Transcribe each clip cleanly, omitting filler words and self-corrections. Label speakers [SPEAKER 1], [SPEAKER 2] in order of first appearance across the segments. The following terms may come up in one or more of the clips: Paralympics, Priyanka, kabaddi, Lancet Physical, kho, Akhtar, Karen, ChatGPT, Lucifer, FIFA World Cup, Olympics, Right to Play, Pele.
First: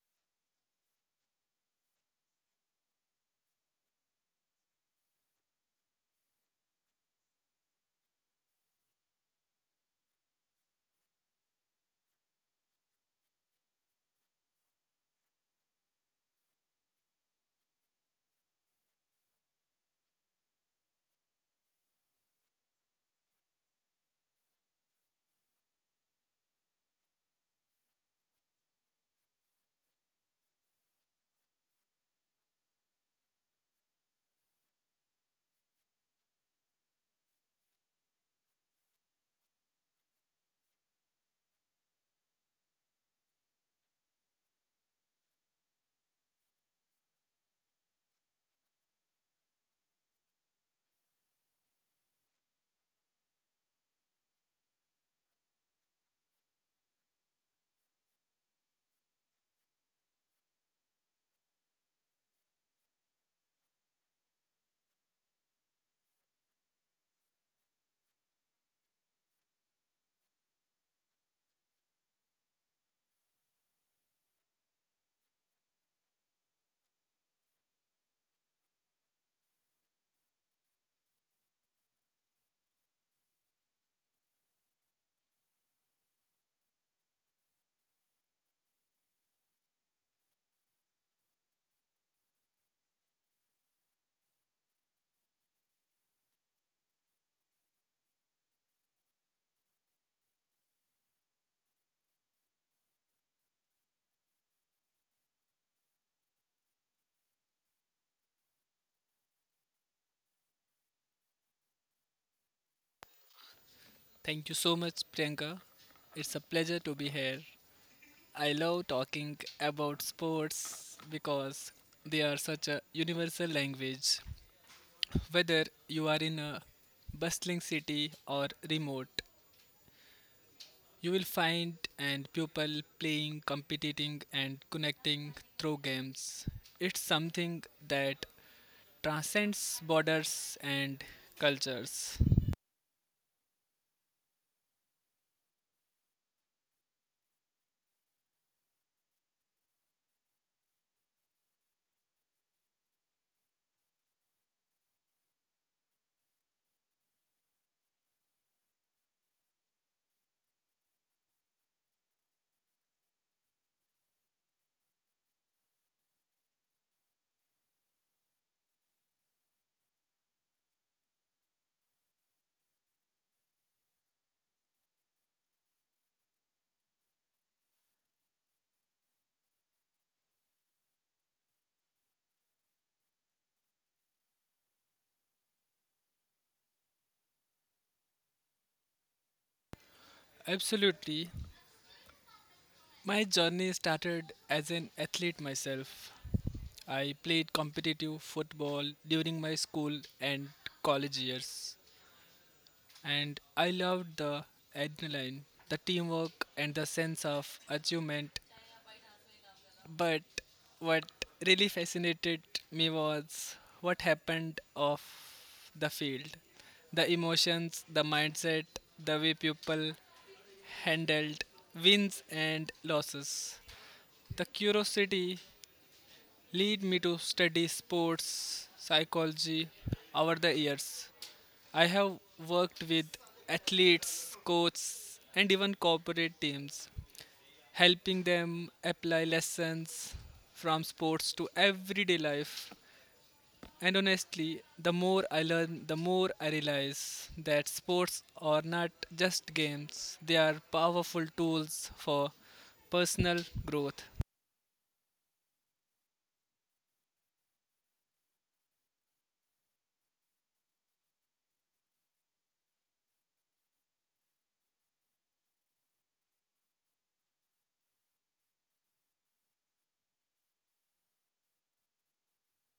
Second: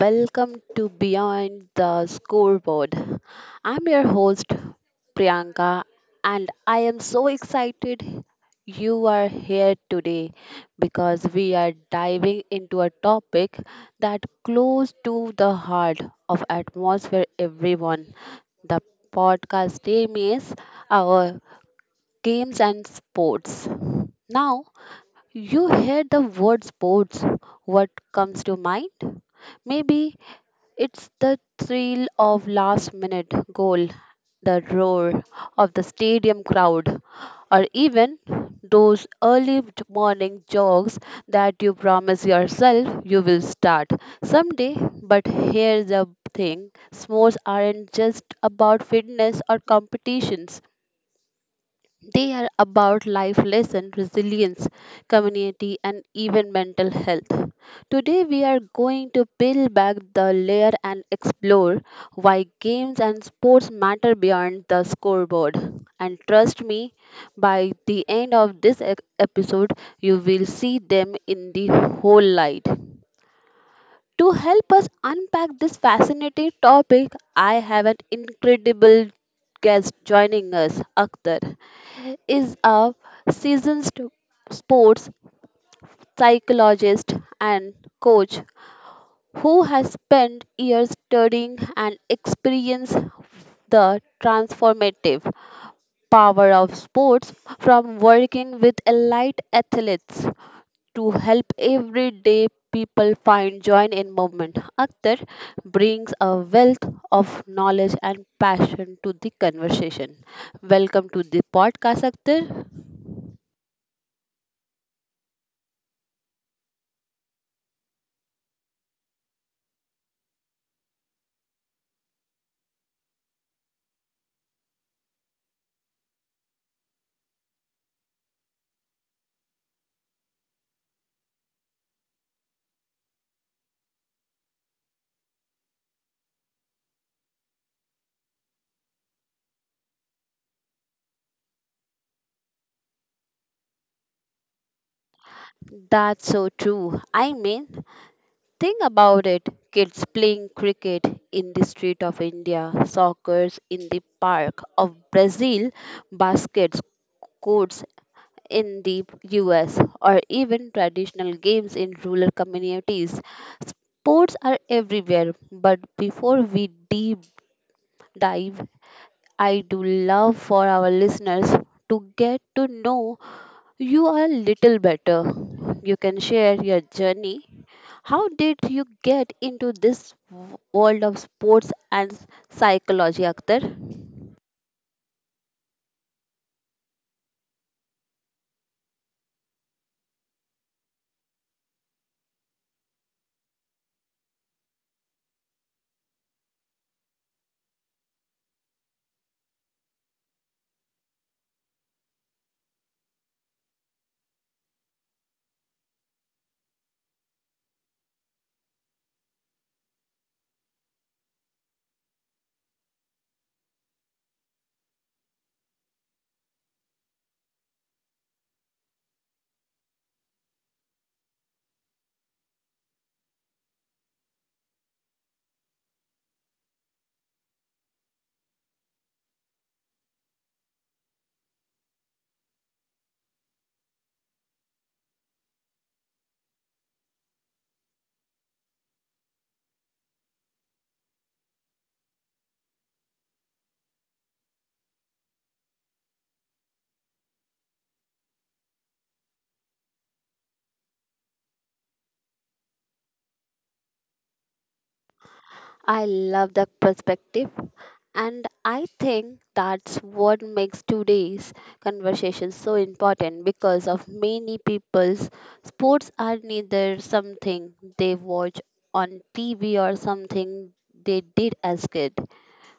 [SPEAKER 1] welcome to Beyond the Scoreboard. I'm your host Priyanka and I am so excited you are here today because we are diving into a topic that close to the heart of atmosphere everyone. The podcast name is our games and sports. Now you hear the word sports, what comes to mind? Maybe it's the thrill of last minute goal, the roar of the stadium crowd, or even those early morning jogs that you promise yourself you will start someday. But here's the thing sports aren't just about fitness or competitions, they are about life lesson, resilience, community, and even mental health. Today, we are going to peel back the layer and explore why games and sports matter beyond the scoreboard. And trust me, by the end of this episode, you will see them in the whole light. To help us unpack this fascinating topic, I have an incredible guest joining us. Akhtar is a seasoned sports psychologist and coach who has spent years studying and experienced the transformative power of sports from working with elite athletes to help everyday people find joy in movement. Akhtar brings a wealth of knowledge and passion to the conversation. Welcome to the podcast, Akhtar.
[SPEAKER 2] Thank you so much, Priyanka. It's a pleasure to be here. I love talking about sports because they are such a universal language. Whether you are in a bustling city or remote, you will find and people playing, competing, and connecting through games. It's something that transcends borders and cultures.
[SPEAKER 1] That's so true. I mean, think about it kids playing cricket in the street of India, soccer in the park of Brazil, baskets courts in the US, or even traditional games in rural communities. Sports are everywhere, but before we deep dive, I do love for our listeners to get to know you are little better. You can share your journey. How did you get into this world of sports and psychology, Akhtar?
[SPEAKER 2] Absolutely. My journey started as an athlete myself. I played competitive football during my school and college years, and I loved the adrenaline, the teamwork, and the sense of achievement. But what really fascinated me was what happened off the field the emotions, the mindset, the way people handled wins and losses. The curiosity led me to study sports psychology over the years. I have worked with athletes, coaches, and even corporate teams, helping them apply lessons from sports to everyday life. And honestly, the more I learn, the more I realize that sports are not just games, they are powerful tools for personal growth.
[SPEAKER 1] I love that perspective. And I think that's what makes today's conversation so important because of many people's sports are neither something they watch on TV or something they did as kid.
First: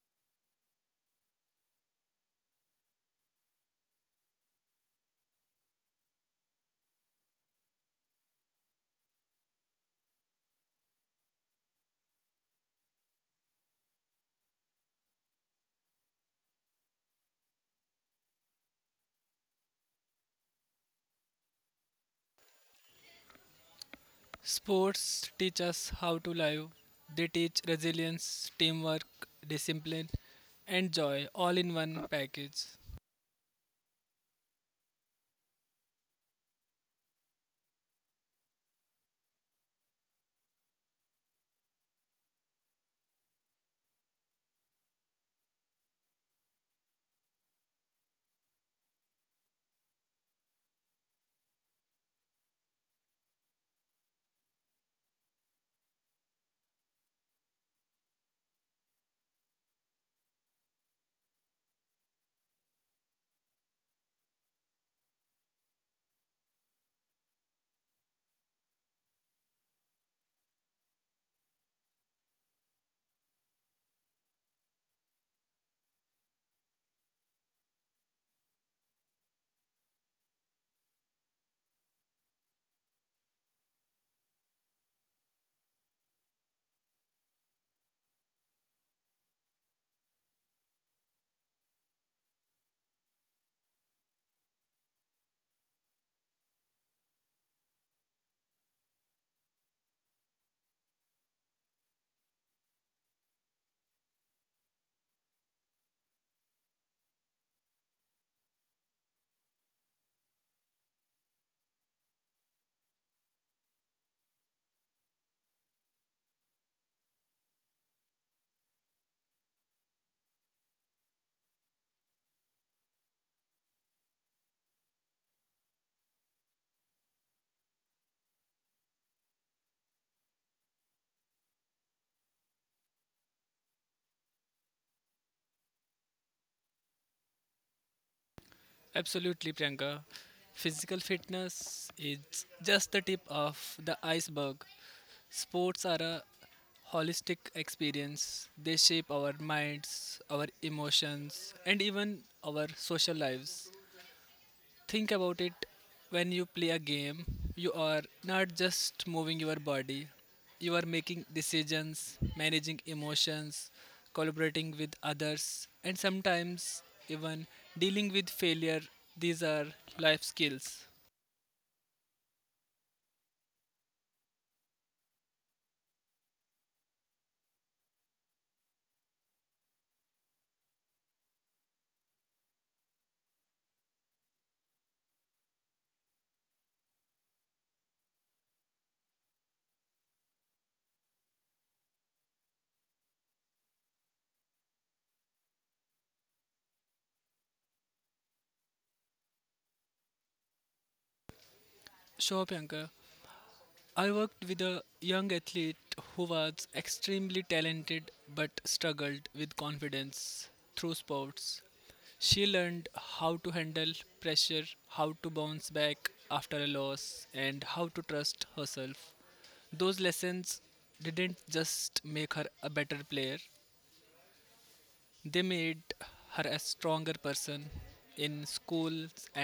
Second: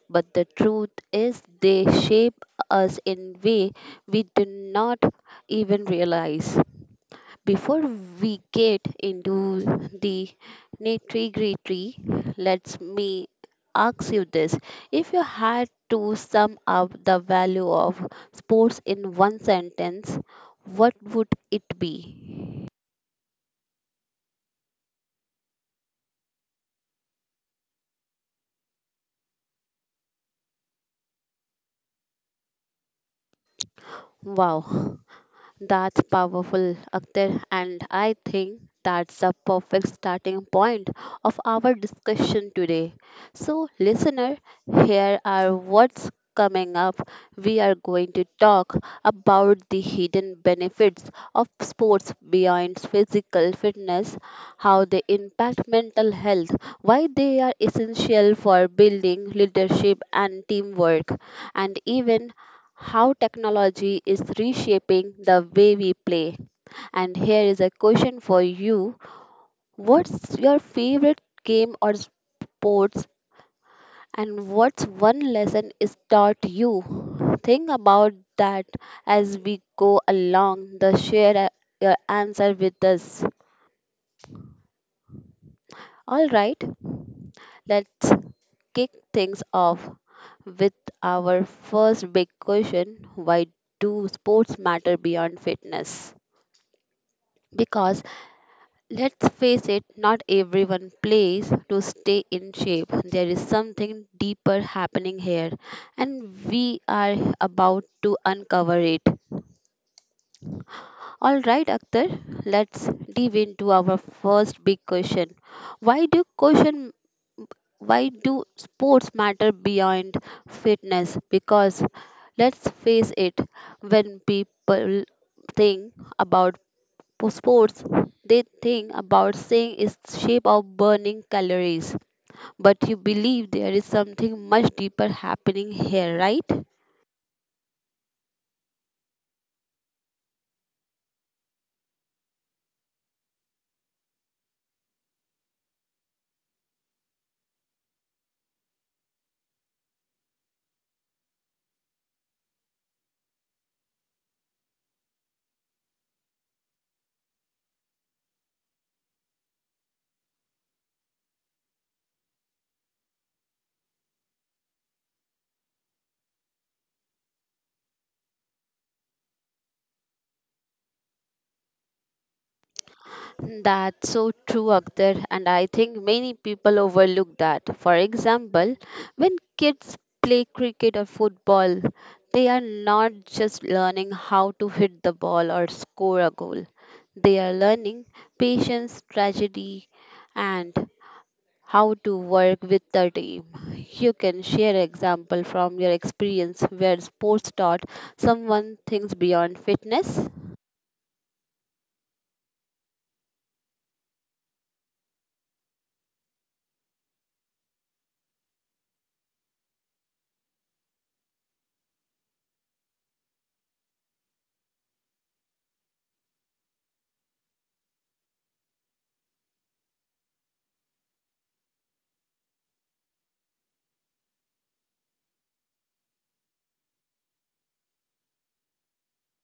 [SPEAKER 1] But the truth is they shape us in way we do not even realize. Before we get into the nitty-gritty, let me ask you this. If you had to sum up the value of sports in one sentence, what would it be?
[SPEAKER 2] Sports teach us how to live. They teach resilience, teamwork, discipline, and joy all in one package.
[SPEAKER 1] Wow. That's powerful, Akhtar, and I think that's the perfect starting point of our discussion today. So, listener, here are what's coming up. We are going to talk about the hidden benefits of sports beyond physical fitness, how they impact mental health, why they are essential for building leadership and teamwork, and even how technology is reshaping the way we play. And here is a question for you. What's your favorite game or sports, and what's one lesson is taught you? Think about that as we go along. The share your answer with us. All right, let's kick things off with our first big question. Why do sports matter beyond fitness? Because let's face it, not everyone plays to stay in shape. There is something deeper happening here, and we are about to uncover it. All right, Akhtar, let's dive into our first big question. Why do question why do sports matter beyond fitness? Because let's face it, when people think about for sports, they think about saying is shape of burning calories. But you believe there is something much deeper happening here, right?
[SPEAKER 2] Absolutely, Priyanka. Physical fitness is just the tip of the iceberg. Sports are a holistic experience. They shape our minds, our emotions, and even our social lives. Think about it when you play a game, you are not just moving your body, you are making decisions, managing emotions, collaborating with others, and sometimes even dealing with failure. These are life skills.
[SPEAKER 1] That's so true, Akhtar, and I think many people overlook that. For example, when kids play cricket or football, they are not just learning how to hit the ball or score a goal, they are learning patience, tragedy, and how to work with the team. You can share example from your experience where sports taught someone things beyond fitness.
[SPEAKER 2] Show up, Yanka. I worked with a young athlete who was extremely talented but struggled with confidence through sports. She learned how to handle pressure, how to bounce back after a loss, and how to trust herself. Those lessons didn't just make her a better player, they made her a stronger person in school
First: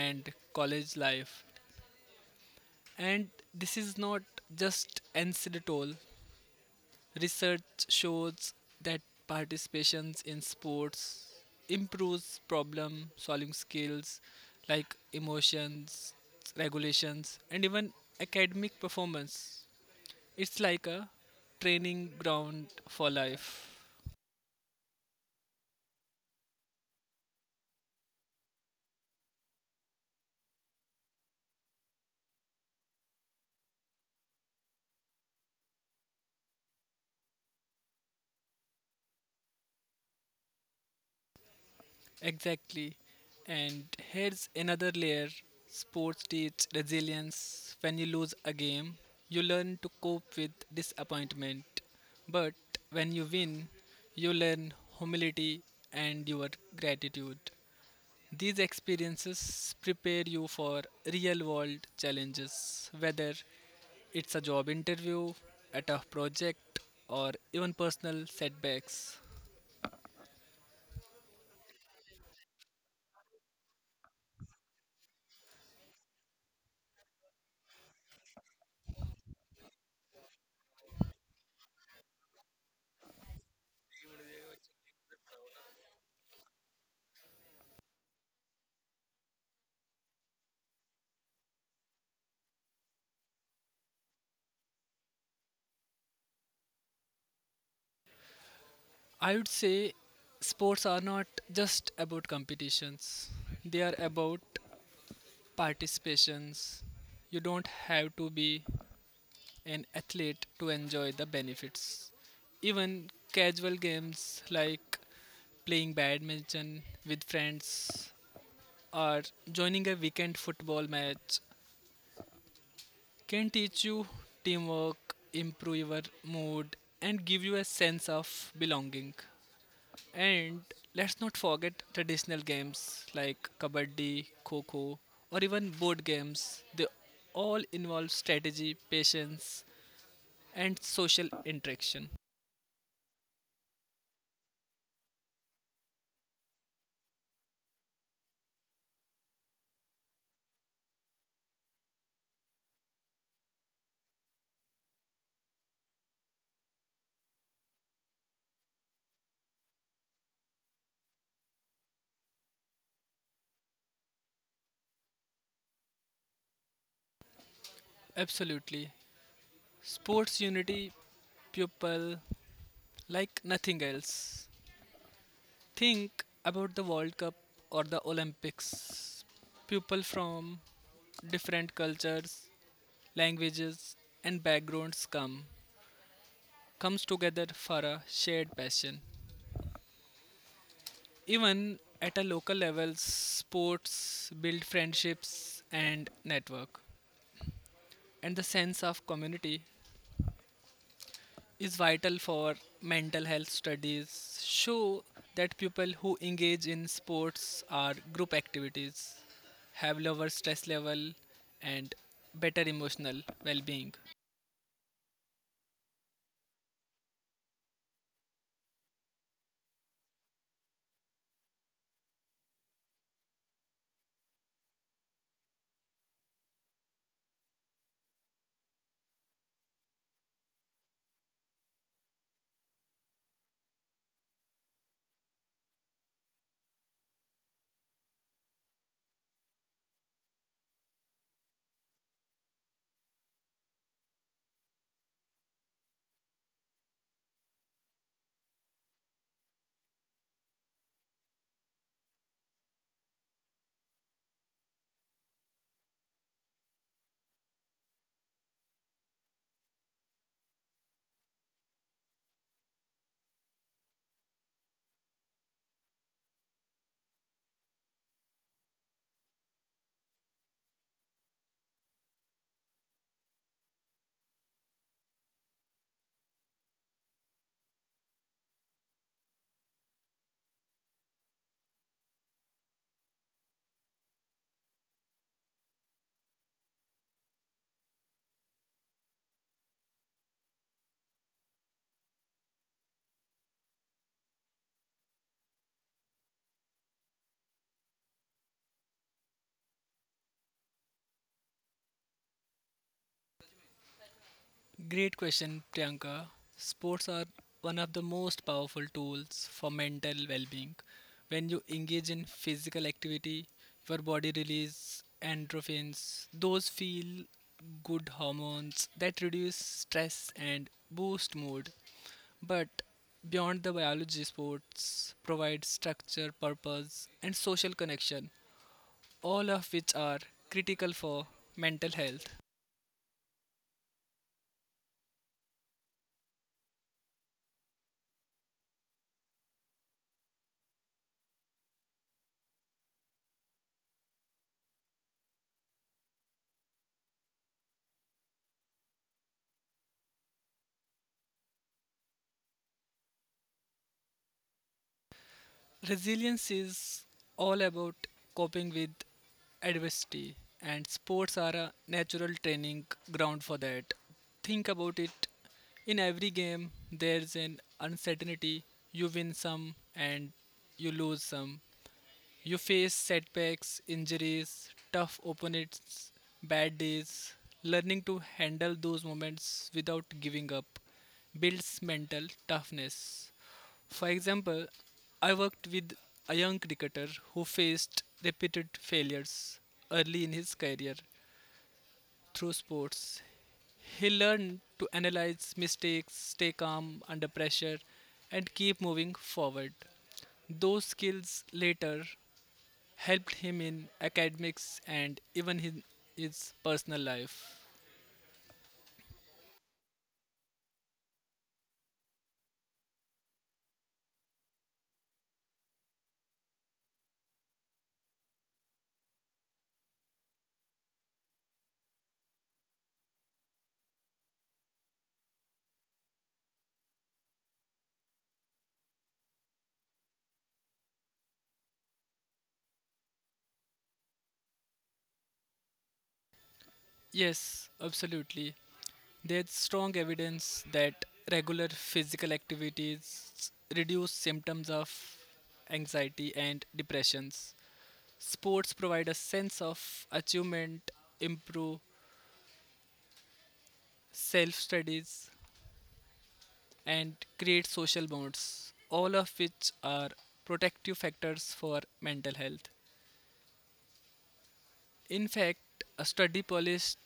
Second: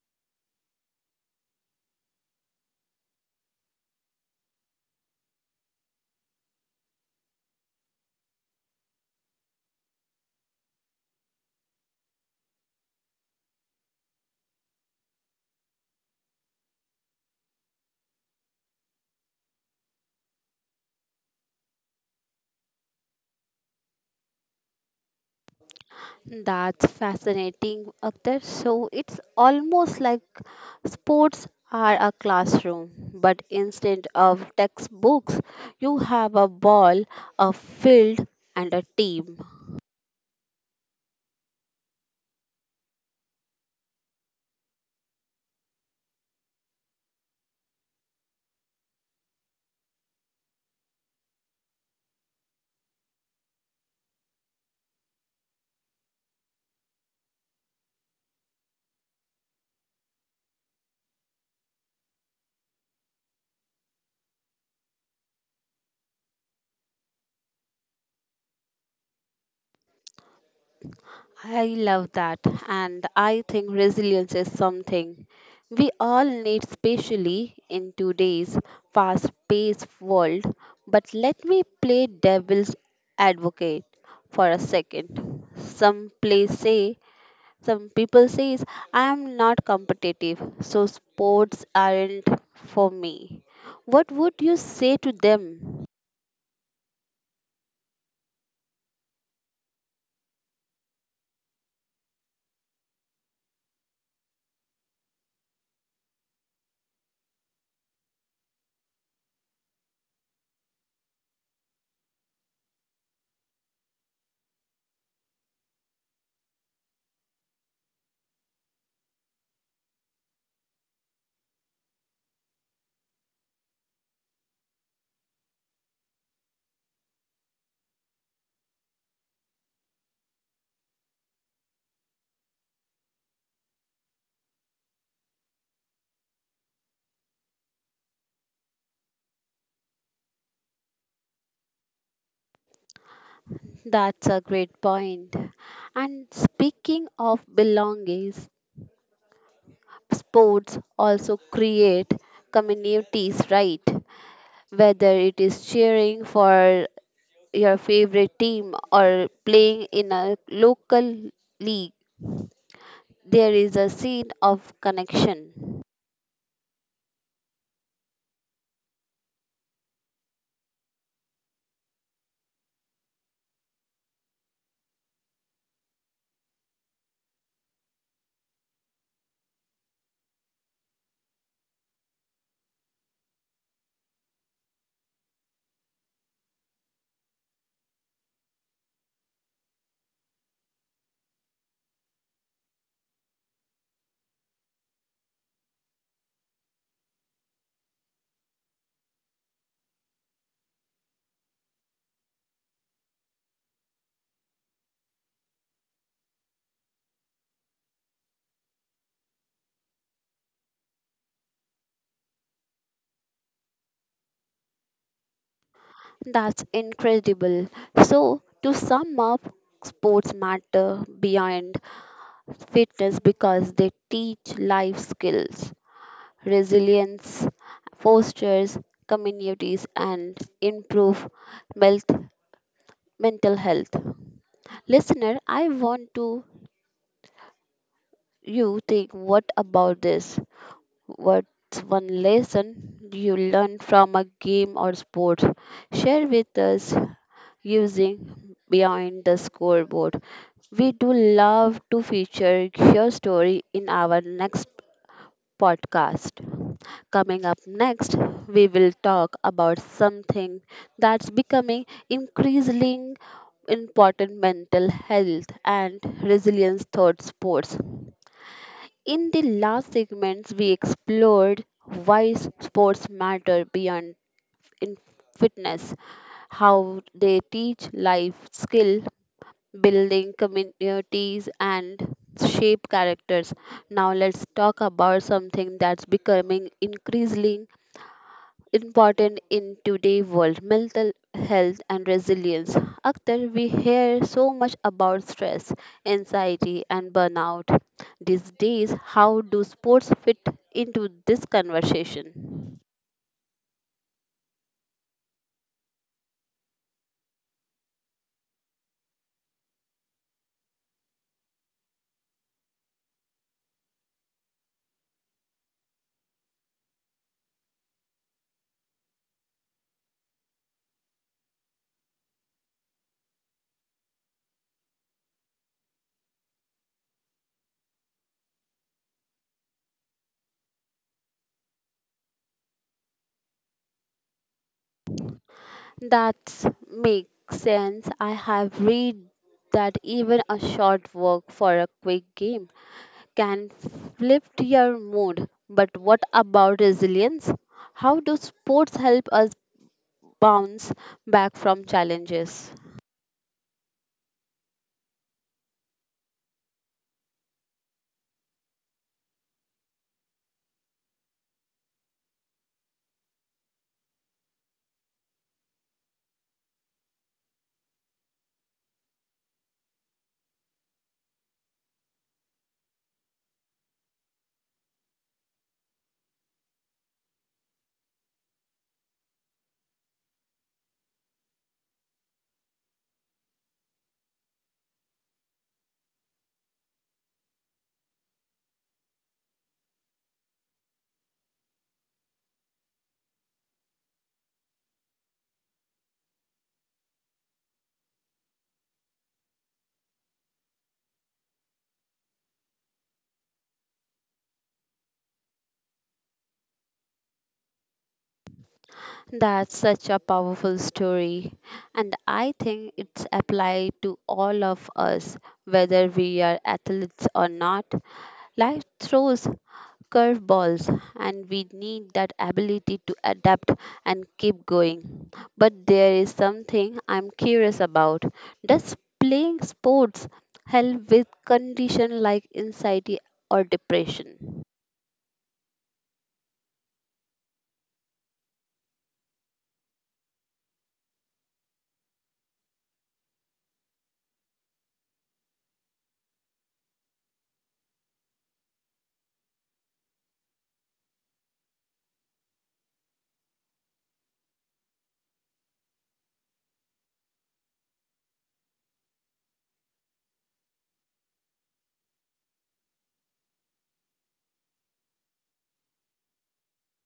[SPEAKER 2] and college life. And this is not just anecdotal, research shows that participations in sports improves problem solving skills like emotions, regulations, and even academic performance. It's like a training ground for life.
[SPEAKER 1] That's fascinating, Akhtar. So it's almost like sports are a classroom, but instead of textbooks, you have a ball, a field, and a team.
[SPEAKER 2] Exactly. And here's another layer sports teach resilience. When you lose a game, you learn to cope with disappointment. But when you win, you learn humility and your gratitude. These experiences prepare you for real world challenges, whether it's a job interview, a tough project, or even personal setbacks.
[SPEAKER 1] I love that. And I think resilience is something we all need, especially in today's fast paced world. But let me play devil's advocate for a second. Some people says I am not competitive, so sports aren't for me. What would you say to them?
[SPEAKER 2] I would say sports are not just about competitions, they are about participations. You don't have to be an athlete to enjoy the benefits. Even casual games like playing badminton with friends or joining a weekend football match can teach you teamwork, improve your mood, and give you a sense of belonging. And let's not forget traditional games like kabaddi, kho or even board games. They all involve strategy, patience, and social interaction.
[SPEAKER 1] That's a great point. And speaking of belongings, sports also create communities, right? Whether it is cheering for your favorite team or playing in a local league, there is a scene of connection.
[SPEAKER 2] Absolutely. Sports unity people like nothing else. Think about the World Cup or the Olympics. People from different cultures, languages, and backgrounds comes together for a shared passion. Even at a local level, sports build friendships and network. And the sense of community is vital for mental health studies show that people who engage in sports or group activities have lower stress level and better emotional well-being.
[SPEAKER 1] That's incredible. So to sum up, sports matter beyond fitness because they teach life skills, resilience, fosters communities and improve mental mental health. Listener, I want to you think what about this? What's one lesson you learned from a game or sport? Share with us using Beyond the Scoreboard. We do love to feature your story in our next podcast. Coming up next, we will talk about something that's becoming increasingly important mental health and resilience thought sports. In the last segments, we explored why sports matter beyond in fitness, how they teach life skill, building communities and shape characters. Now let's talk about something that's becoming increasingly important in today's world, mental health and resilience. Akhtar, we hear so much about stress, anxiety and burnout these days. How do sports fit into this conversation?
[SPEAKER 2] Great question, Priyanka. Sports are one of the most powerful tools for mental well being. When you engage in physical activity, your body releases endorphins, those feel good hormones that reduce stress and boost mood. But beyond the biology, sports provide structure, purpose, and social connection, all of which are critical for mental health.
[SPEAKER 1] That makes sense. I have read that even a short walk for a quick game can flip your mood. But what about resilience? How do sports help us bounce back from challenges?
[SPEAKER 2] Resilience is all about coping with adversity, and sports are a natural training ground for that. Think about it in every game, there's an uncertainty. You win some and you lose some, you face setbacks, injuries, tough opponents, bad days. Learning to handle those moments without giving up builds mental toughness. For example, I worked with a young cricketer who faced repeated failures early in his career through sports. He learned to analyze mistakes, stay calm under pressure, and keep moving forward. Those skills later helped him in academics and even in his personal life.
[SPEAKER 1] That's such a powerful story, and I think it's applied to all of us, whether we are athletes or not. Life throws curveballs, and we need that ability to adapt and keep going. But there is something I'm curious about. Does playing sports help with condition like anxiety or depression?
[SPEAKER 2] Yes, absolutely. There's strong evidence that regular physical activities reduce symptoms of anxiety and depressions. Sports provide a sense of achievement, improve self studies, and create social bonds, all of which are protective factors for mental health. In fact, a study published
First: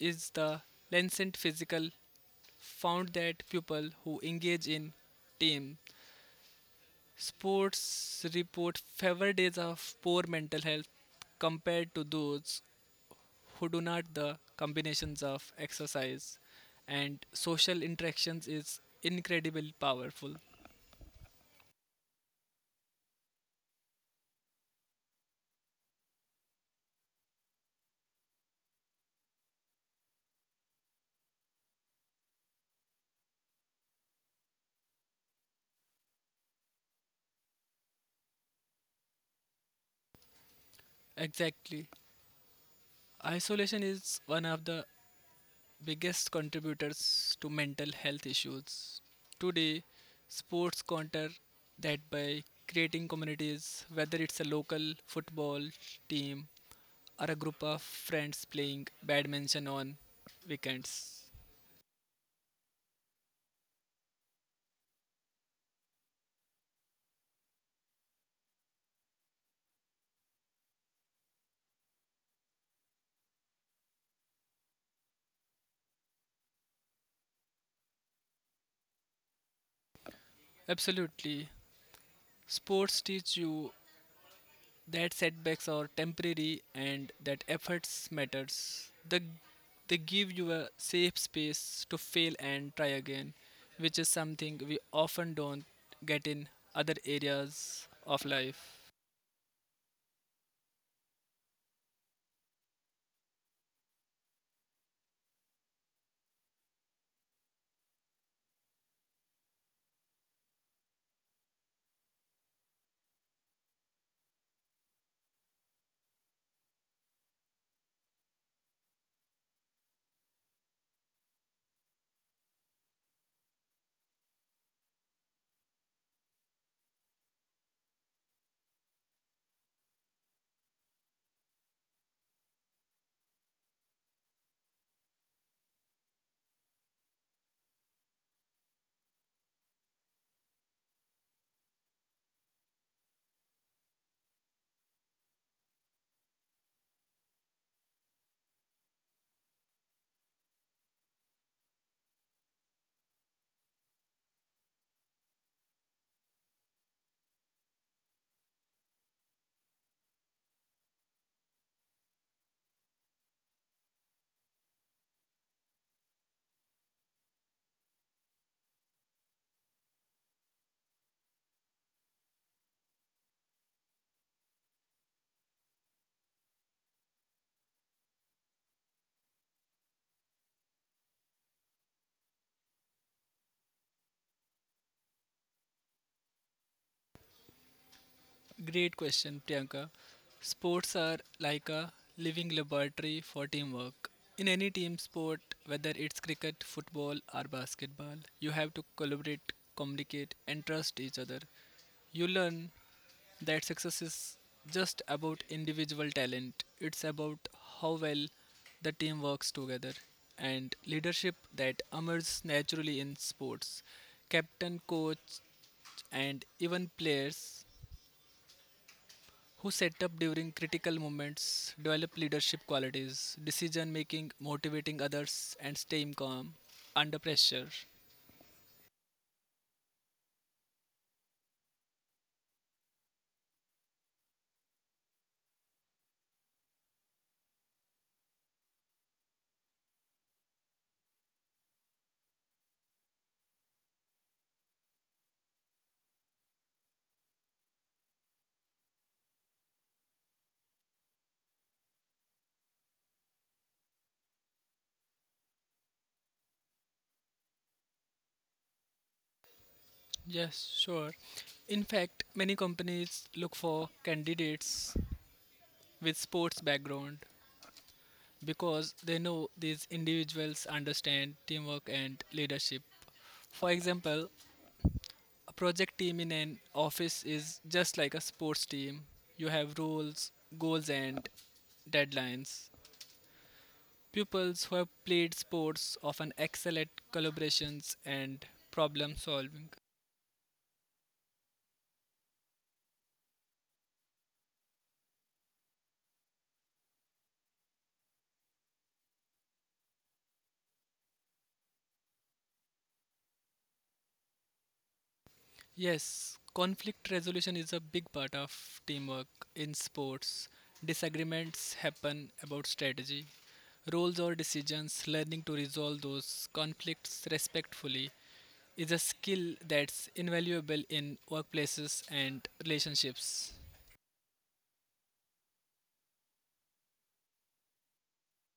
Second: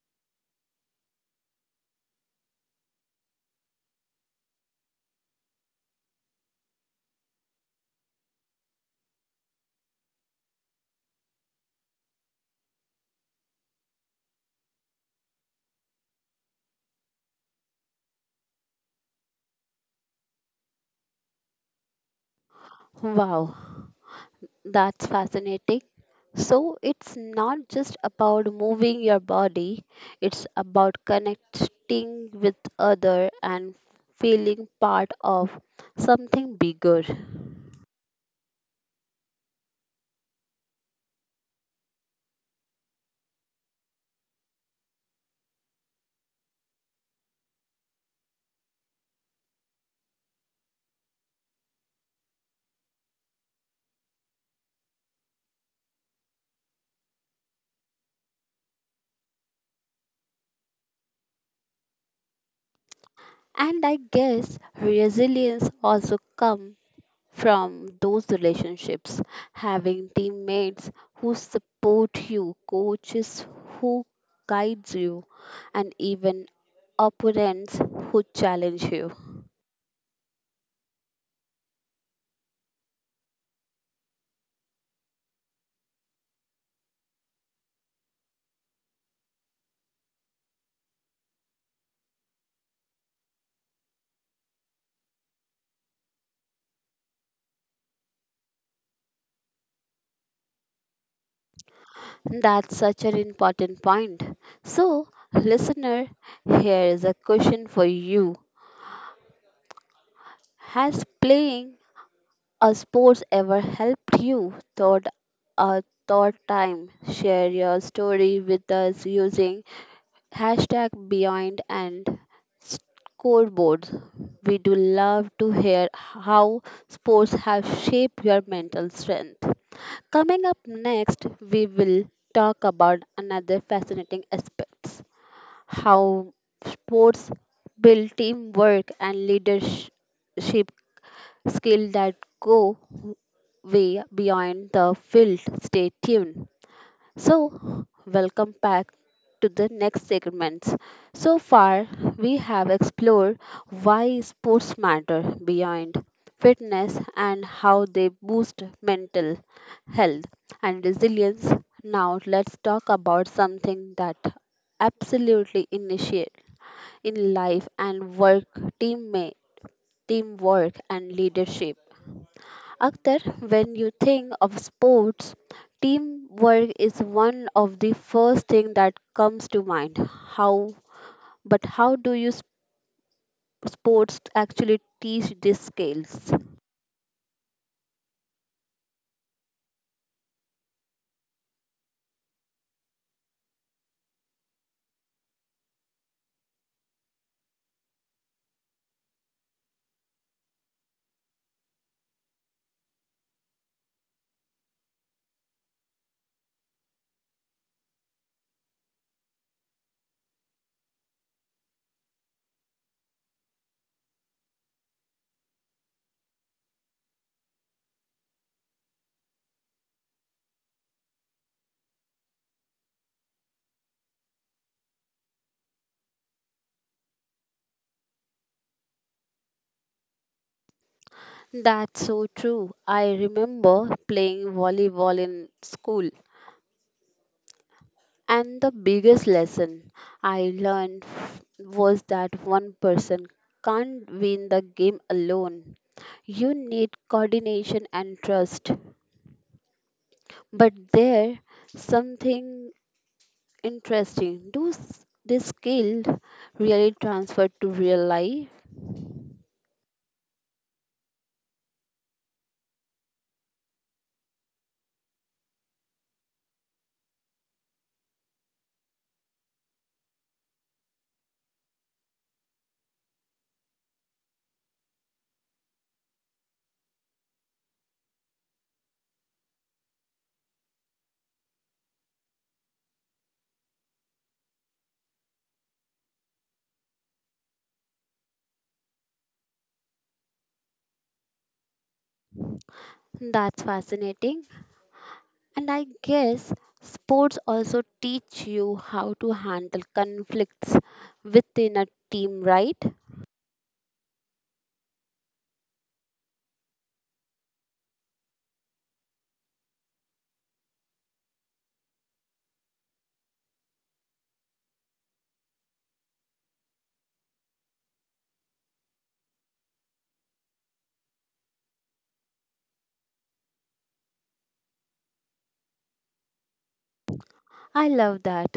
[SPEAKER 2] is the Lancet Physical found that people who engage in team sports report fewer days of poor mental health compared to those who do not the combinations of exercise and social interactions is incredibly powerful
[SPEAKER 1] Wow, that's fascinating. So it's not just about moving your body, it's about connecting with other and feeling part of something bigger.
[SPEAKER 2] exactly isolation is one of the biggest contributors to mental health issues. Today, sports counter that by creating communities, whether it's a local football team or a group of friends playing badminton on weekends.
[SPEAKER 1] And I guess resilience also comes from those relationships, having teammates who support you, coaches who guides you, and even opponents who challenge you.
[SPEAKER 2] Absolutely. Sports teach you that setbacks are temporary and that efforts matters. They give you a safe space to fail and try again, which is something we often don't get in other areas of life.
[SPEAKER 1] That's such an important point. So, listener, here is a question for you. Has playing a sports ever helped you? Thought a thought time. Share your story with us using hashtag Beyond and scoreboards. We do love to hear how sports have shaped your mental strength. Coming up next, we will talk about another fascinating aspects: how sports build teamwork and leadership skills that go way beyond the field. Stay tuned. So, welcome back to the next segments. So far, we have explored why sports matter beyond fitness and how they boost mental health and resilience. Now, let's talk about something that absolutely initiate in life and work, teammate teamwork and leadership. Akhtar, when you think of sports, teamwork is one of the first thing that comes to mind. How but how do you sports actually teach these skills?
[SPEAKER 2] Great question, Priyanka. Sports are like a living laboratory for teamwork. In any team sport, whether it's cricket, football, or basketball, you have to collaborate, communicate, and trust each other. You learn that success is just about individual talent, it's about how well the team works together and leadership that emerges naturally in sports. Captain, coach, and even players who set up during critical moments, develop leadership qualities, decision making, motivating others, and staying calm under pressure.
[SPEAKER 1] That's so true. I remember playing volleyball in school and the biggest lesson I learned was that one person can't win the game alone. You need coordination and trust. But there something interesting. Do this skill really transfer to real life?
[SPEAKER 2] Yes, sure. In fact, many companies look for candidates with sports background because they know these individuals understand teamwork and leadership. For example, a project team in an office is just like a sports team. You have rules, goals, and deadlines. Pupils who have played sports often excel at collaborations and problem solving.
[SPEAKER 1] That's fascinating. And I guess sports also teach you how to handle conflicts within a team, right?
[SPEAKER 2] Yes, conflict resolution is a big part of teamwork in sports. Disagreements happen about strategy, roles, or decisions. Learning to resolve those conflicts respectfully is a skill that's invaluable in workplaces and relationships.
[SPEAKER 1] I love that.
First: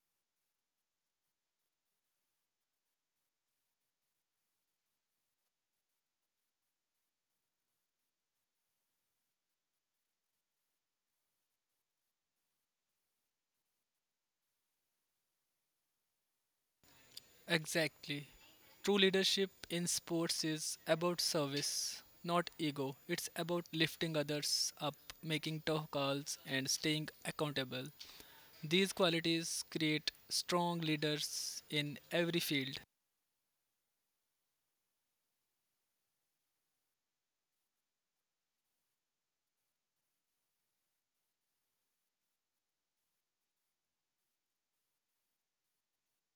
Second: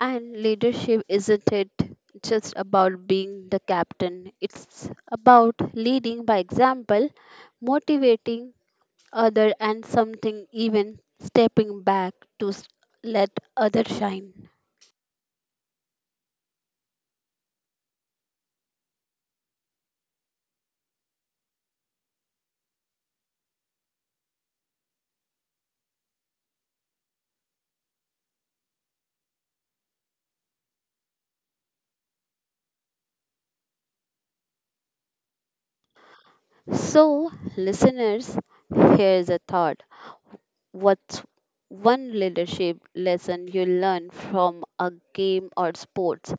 [SPEAKER 1] And leadership isn't it just about being the captain? It's about leading by example, motivating other and something even stepping back to let other shine.
[SPEAKER 2] Exactly. True leadership in sports is about service, not ego. It's about lifting others up, making tough calls, and staying accountable. These qualities create strong leaders in every field.
[SPEAKER 1] So listeners, here's a thought. What's one leadership lesson you learn from a game or sports?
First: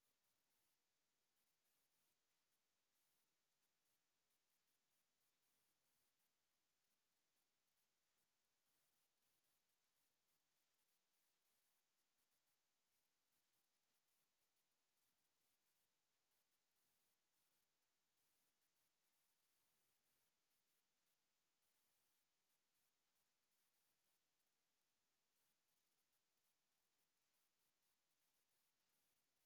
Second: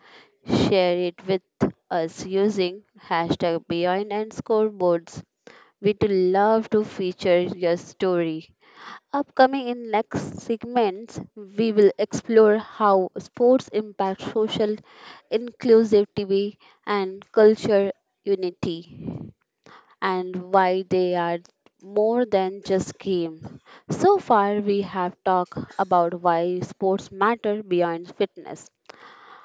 [SPEAKER 1] Share it with us using hashtag beyond and scoreboards. We'd love to feature your story. Upcoming in next segments, we will explore how sports impact social inclusivity and culture unity and why they are more than just game. So far we have talked about why sports matter beyond fitness,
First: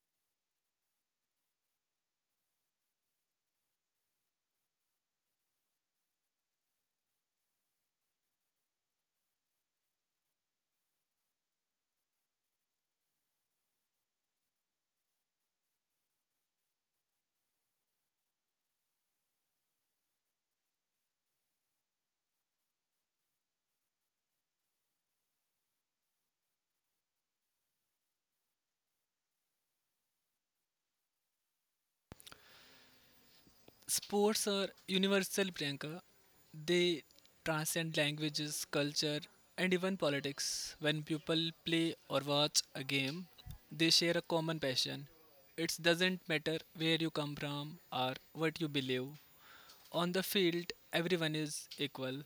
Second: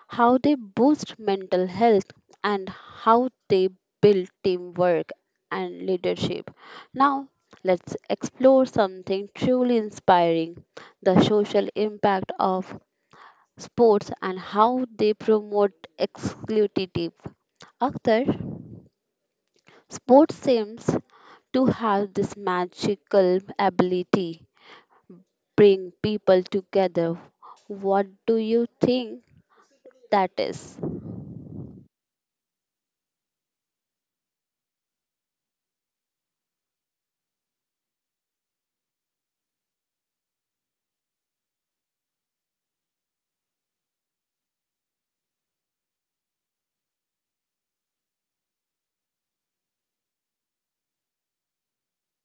[SPEAKER 1] how they boost mental health, and how they build teamwork and leadership. Now, let's explore something truly inspiring, the social impact of sports and how they promote exclusivity. Akhtar, sports seems to have this magical ability bring people together. What do you think that is?
[SPEAKER 2] Sports are universal, Priyanka. They transcend languages, culture, and even politics. When people play or watch a game, they share a common passion. It doesn't matter where you come from or what you believe. On the field, everyone is equal.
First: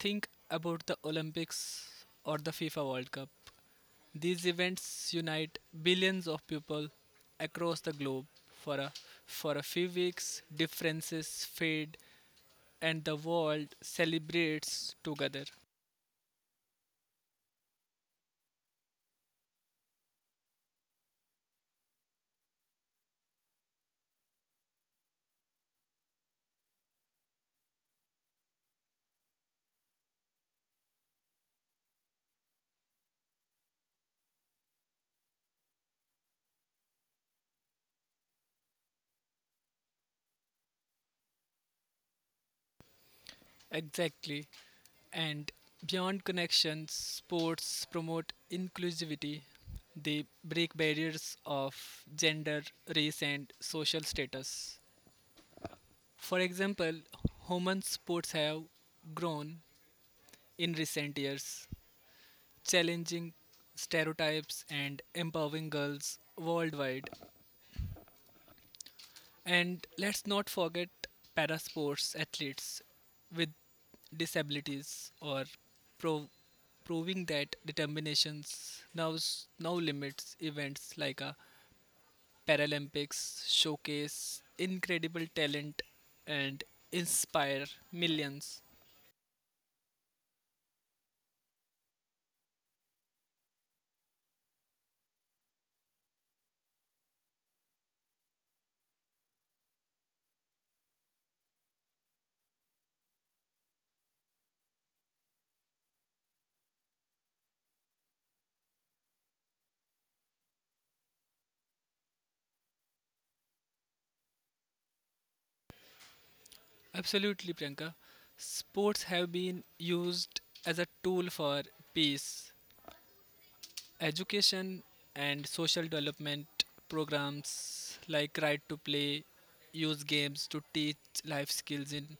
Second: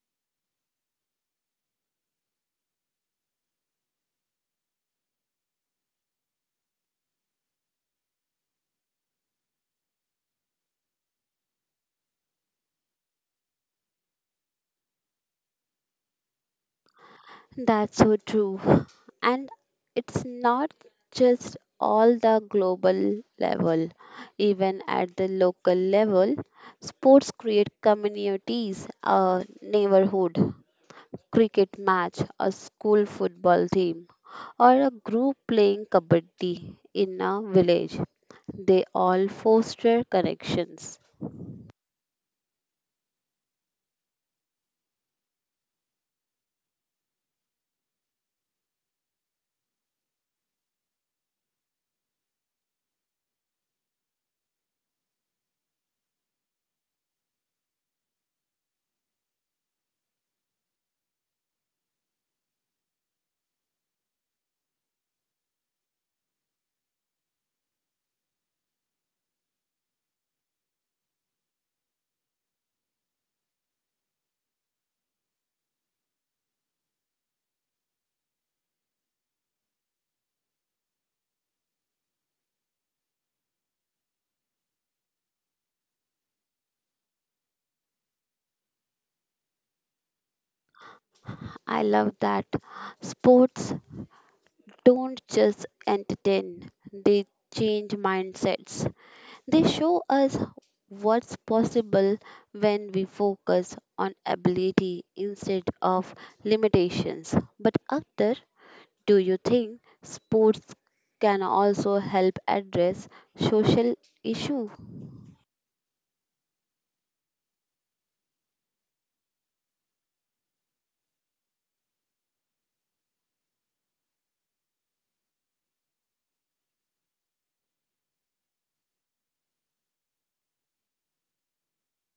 [SPEAKER 2] Think about the Olympics or the FIFA World Cup. These events unite billions of people across the globe for a few weeks. Differences fade and the world celebrates together.
[SPEAKER 1] That's so true. And it's not just all the global level, even at the local level, sports create communities, a neighborhood cricket match, a school football team, or a group playing kabaddi in a village. They all foster connections.
[SPEAKER 2] Exactly. And beyond connections, sports promote inclusivity. They break barriers of gender, race, and social status. For example, women's sports have grown in recent years challenging stereotypes and empowering girls worldwide. And let's not forget para sports athletes with disabilities or pro- proving that determinations now limits events like a Paralympics showcase incredible talent and inspire millions.
[SPEAKER 1] I love that sports don't just entertain, they change mindsets. They show us what's possible when we focus on ability instead of limitations. But, Akhtar, do you think sports can also help address social issue?
[SPEAKER 2] Absolutely, Priyanka. Sports have been used as a tool for peace, education and social development programs like Right to Play use games to teach life skills in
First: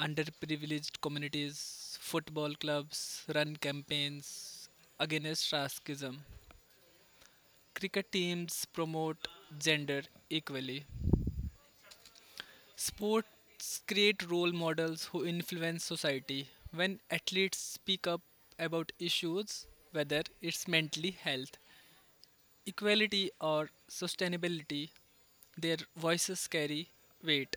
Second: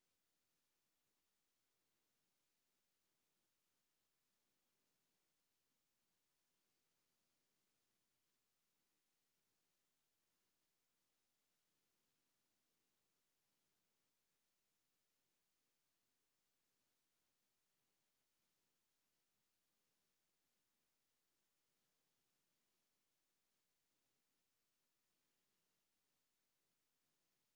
[SPEAKER 2] underprivileged communities. Football clubs run campaigns against racism. Cricket teams promote gender equally. Sports create role models who influence society. When athletes speak up about issues, whether it's mentally health, equality or sustainability, their voices carry weight.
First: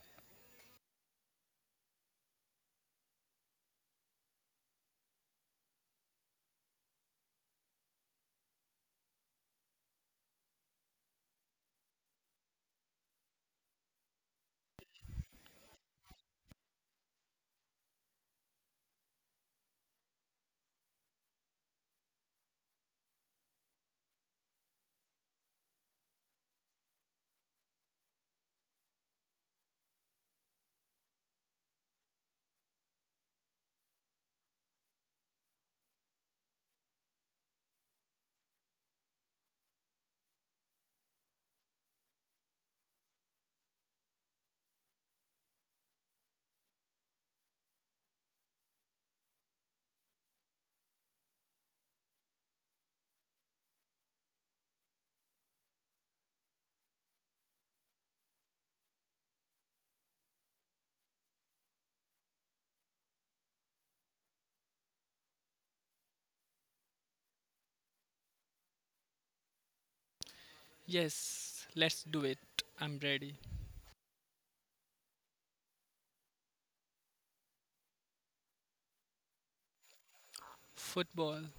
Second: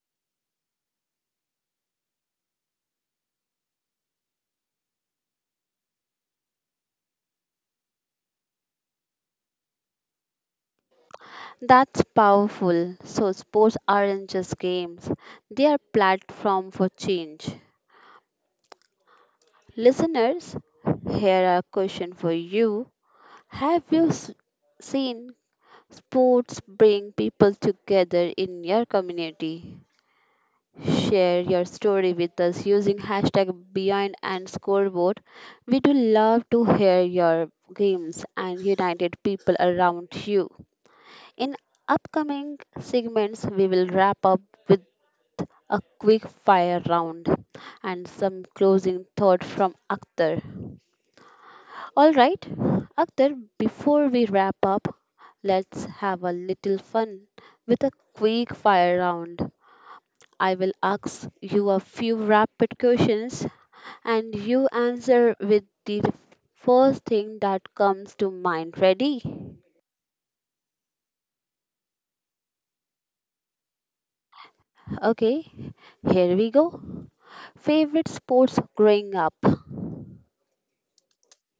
[SPEAKER 1] That's powerful. So, sports aren't just games, they are platform for change. Listeners, here a question for you. Have you seen sports bring people together in your community. Share your story with us using hashtag Beyond and Scoreboard. We do love to hear your games and united people around you. In upcoming segments, we will wrap up with a quick fire round and some closing thought from Akhtar. All right, Akhtar, before we wrap up, let's have a little fun with a quick fire round. I will ask you a few rapid questions and you answer with the first thing that comes to mind. Ready?
[SPEAKER 2] Yes, let's do it. I'm ready.
[SPEAKER 1] Okay, here we go. Favorite sports growing up?
[SPEAKER 2] Football.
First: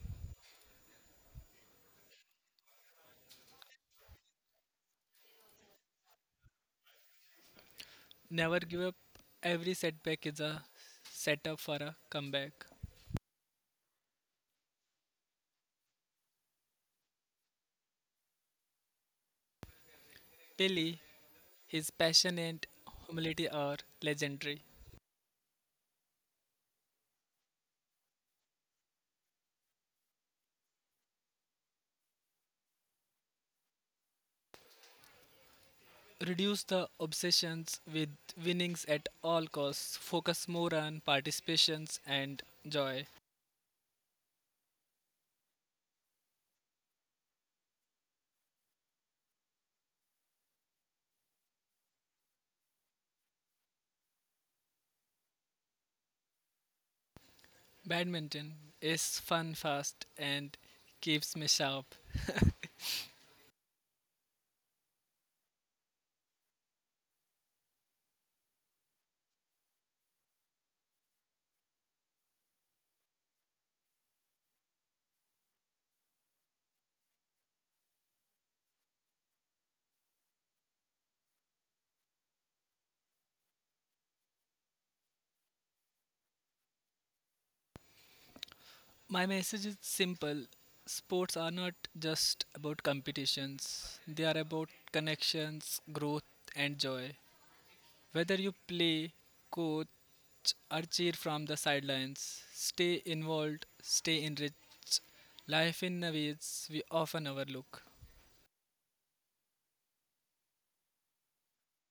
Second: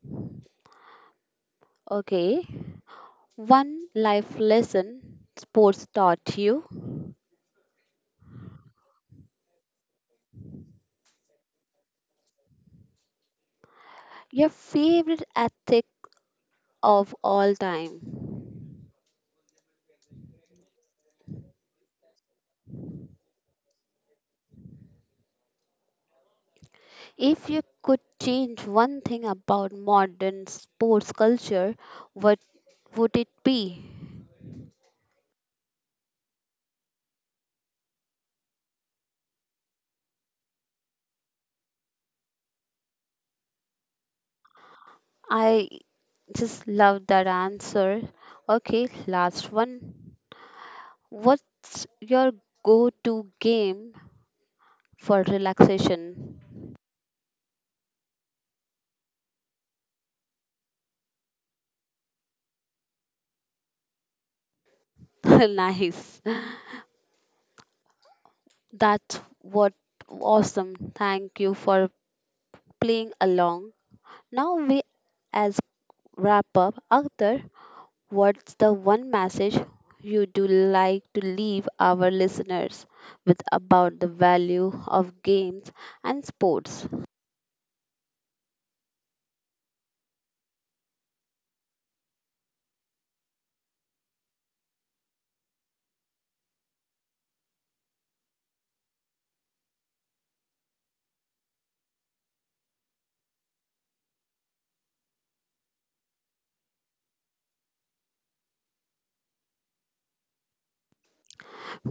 [SPEAKER 1] Okay, one life lesson sports taught you.
[SPEAKER 2] Never give up. Every setback is a setup for a comeback.
[SPEAKER 1] Your favorite athlete of all time?
[SPEAKER 2] Pele, his passion and humility are legendary.
[SPEAKER 1] If you could change one thing about modern sports culture, what would it be?
[SPEAKER 2] Reduce the obsessions with winnings at all costs. Focus more on participations and joy.
[SPEAKER 1] I just love that answer. Okay, last one. What's your go to game for relaxation?
[SPEAKER 2] Badminton is fun, fast, and keeps me sharp.
[SPEAKER 1] Nice. That's what awesome. Thank you for playing along. Now we as wrap up. Akhtar, what's the one message you do like to leave our listeners with about the value of games and sports?
[SPEAKER 2] My message is simple. Sports are not just about competitions, they are about connections, growth, and joy. Whether you play, coach, or cheer from the sidelines, stay involved, stay enriched. Life in a ways we often overlook.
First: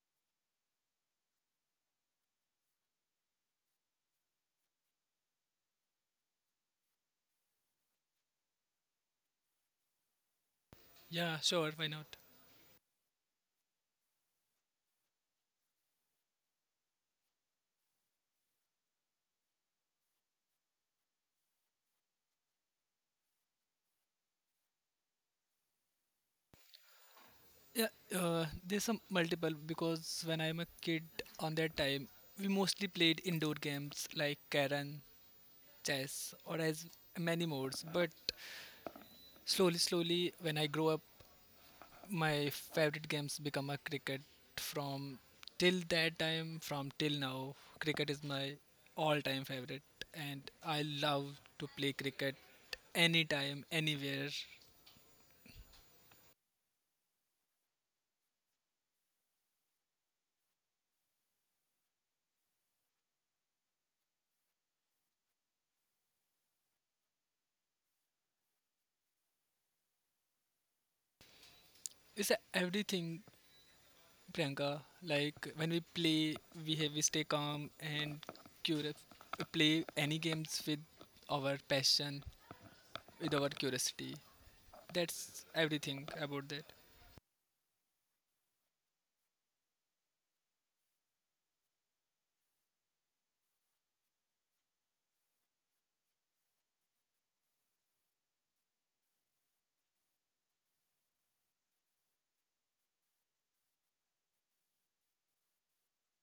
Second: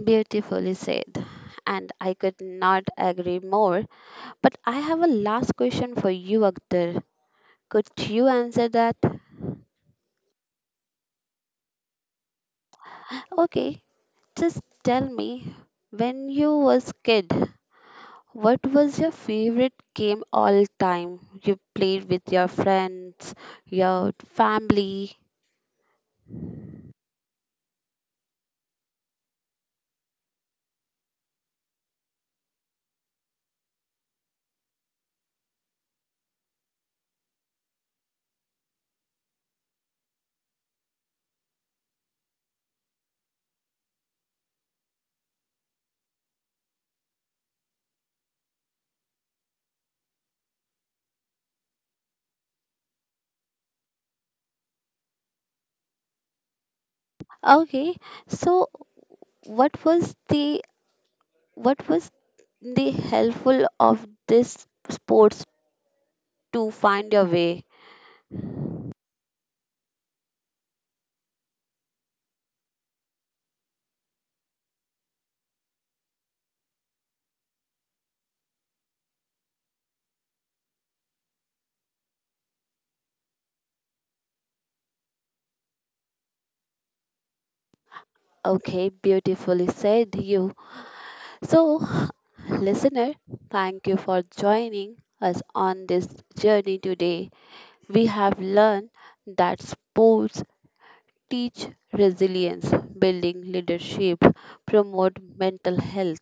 [SPEAKER 1] Beautifully said. And I could not agree more. But I have a last question for you, Akhtar. Could you answer that?
[SPEAKER 2] Yeah, sure, why not?
[SPEAKER 1] Okay, just tell me when you was kid, what was your favorite game all time you played with your friends, your family?
[SPEAKER 2] Yeah, there's some multiple because when I'm a kid on that time, we mostly played indoor games like Karen, chess, or as many modes. But slowly slowly when I grow up my favorite games become a cricket from till that time from till now cricket is my all time favorite and I love to play cricket anytime anywhere.
[SPEAKER 1] Okay, so what was the what was the helpful of this sports to find your way?
[SPEAKER 2] It's a everything Priyanka like when we play we stay calm and curious play any games with our passion with our curiosity that's everything about that.
[SPEAKER 1] Okay, beautifully said you. So, listener, thank you for joining us on this journey today. We have learned that sports teach resilience, building leadership, promote mental health,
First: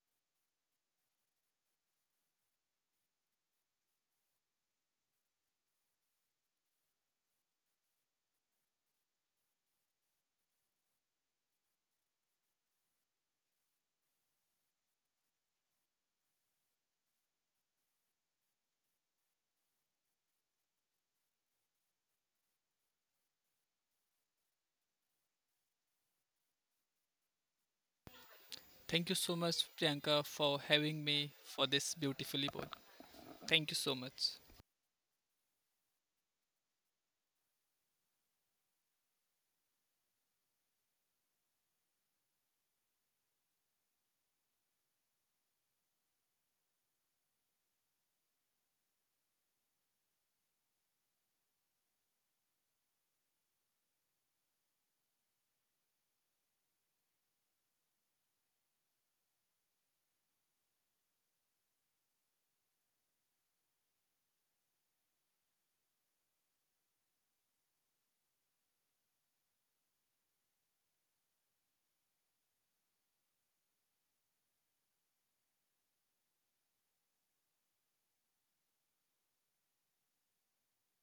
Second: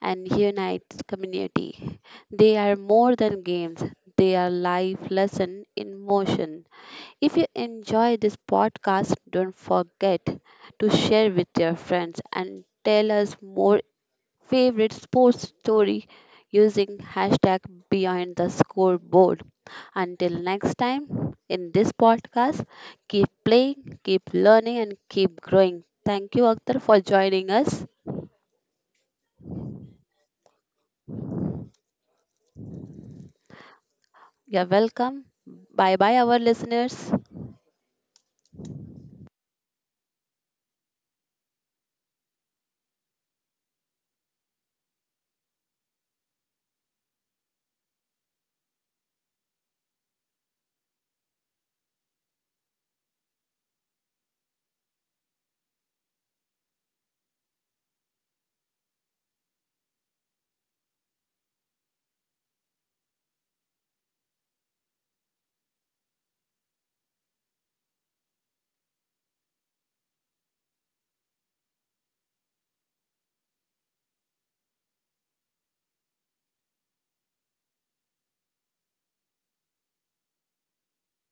[SPEAKER 1] and unite community. They are more than games, they are life lesson in motion. If you enjoy this podcast, don't forget to share with your friends and tell us more favorite sports story using hashtag behind the scoreboard. Until next time in this podcast, keep playing, keep learning, and keep growing. Thank you, Akhtar, for joining us.
[SPEAKER 2] Thank you so much, Priyanka, for having me for this beautifully pod. Thank you so much.
[SPEAKER 1] You're welcome. Bye bye, our listeners.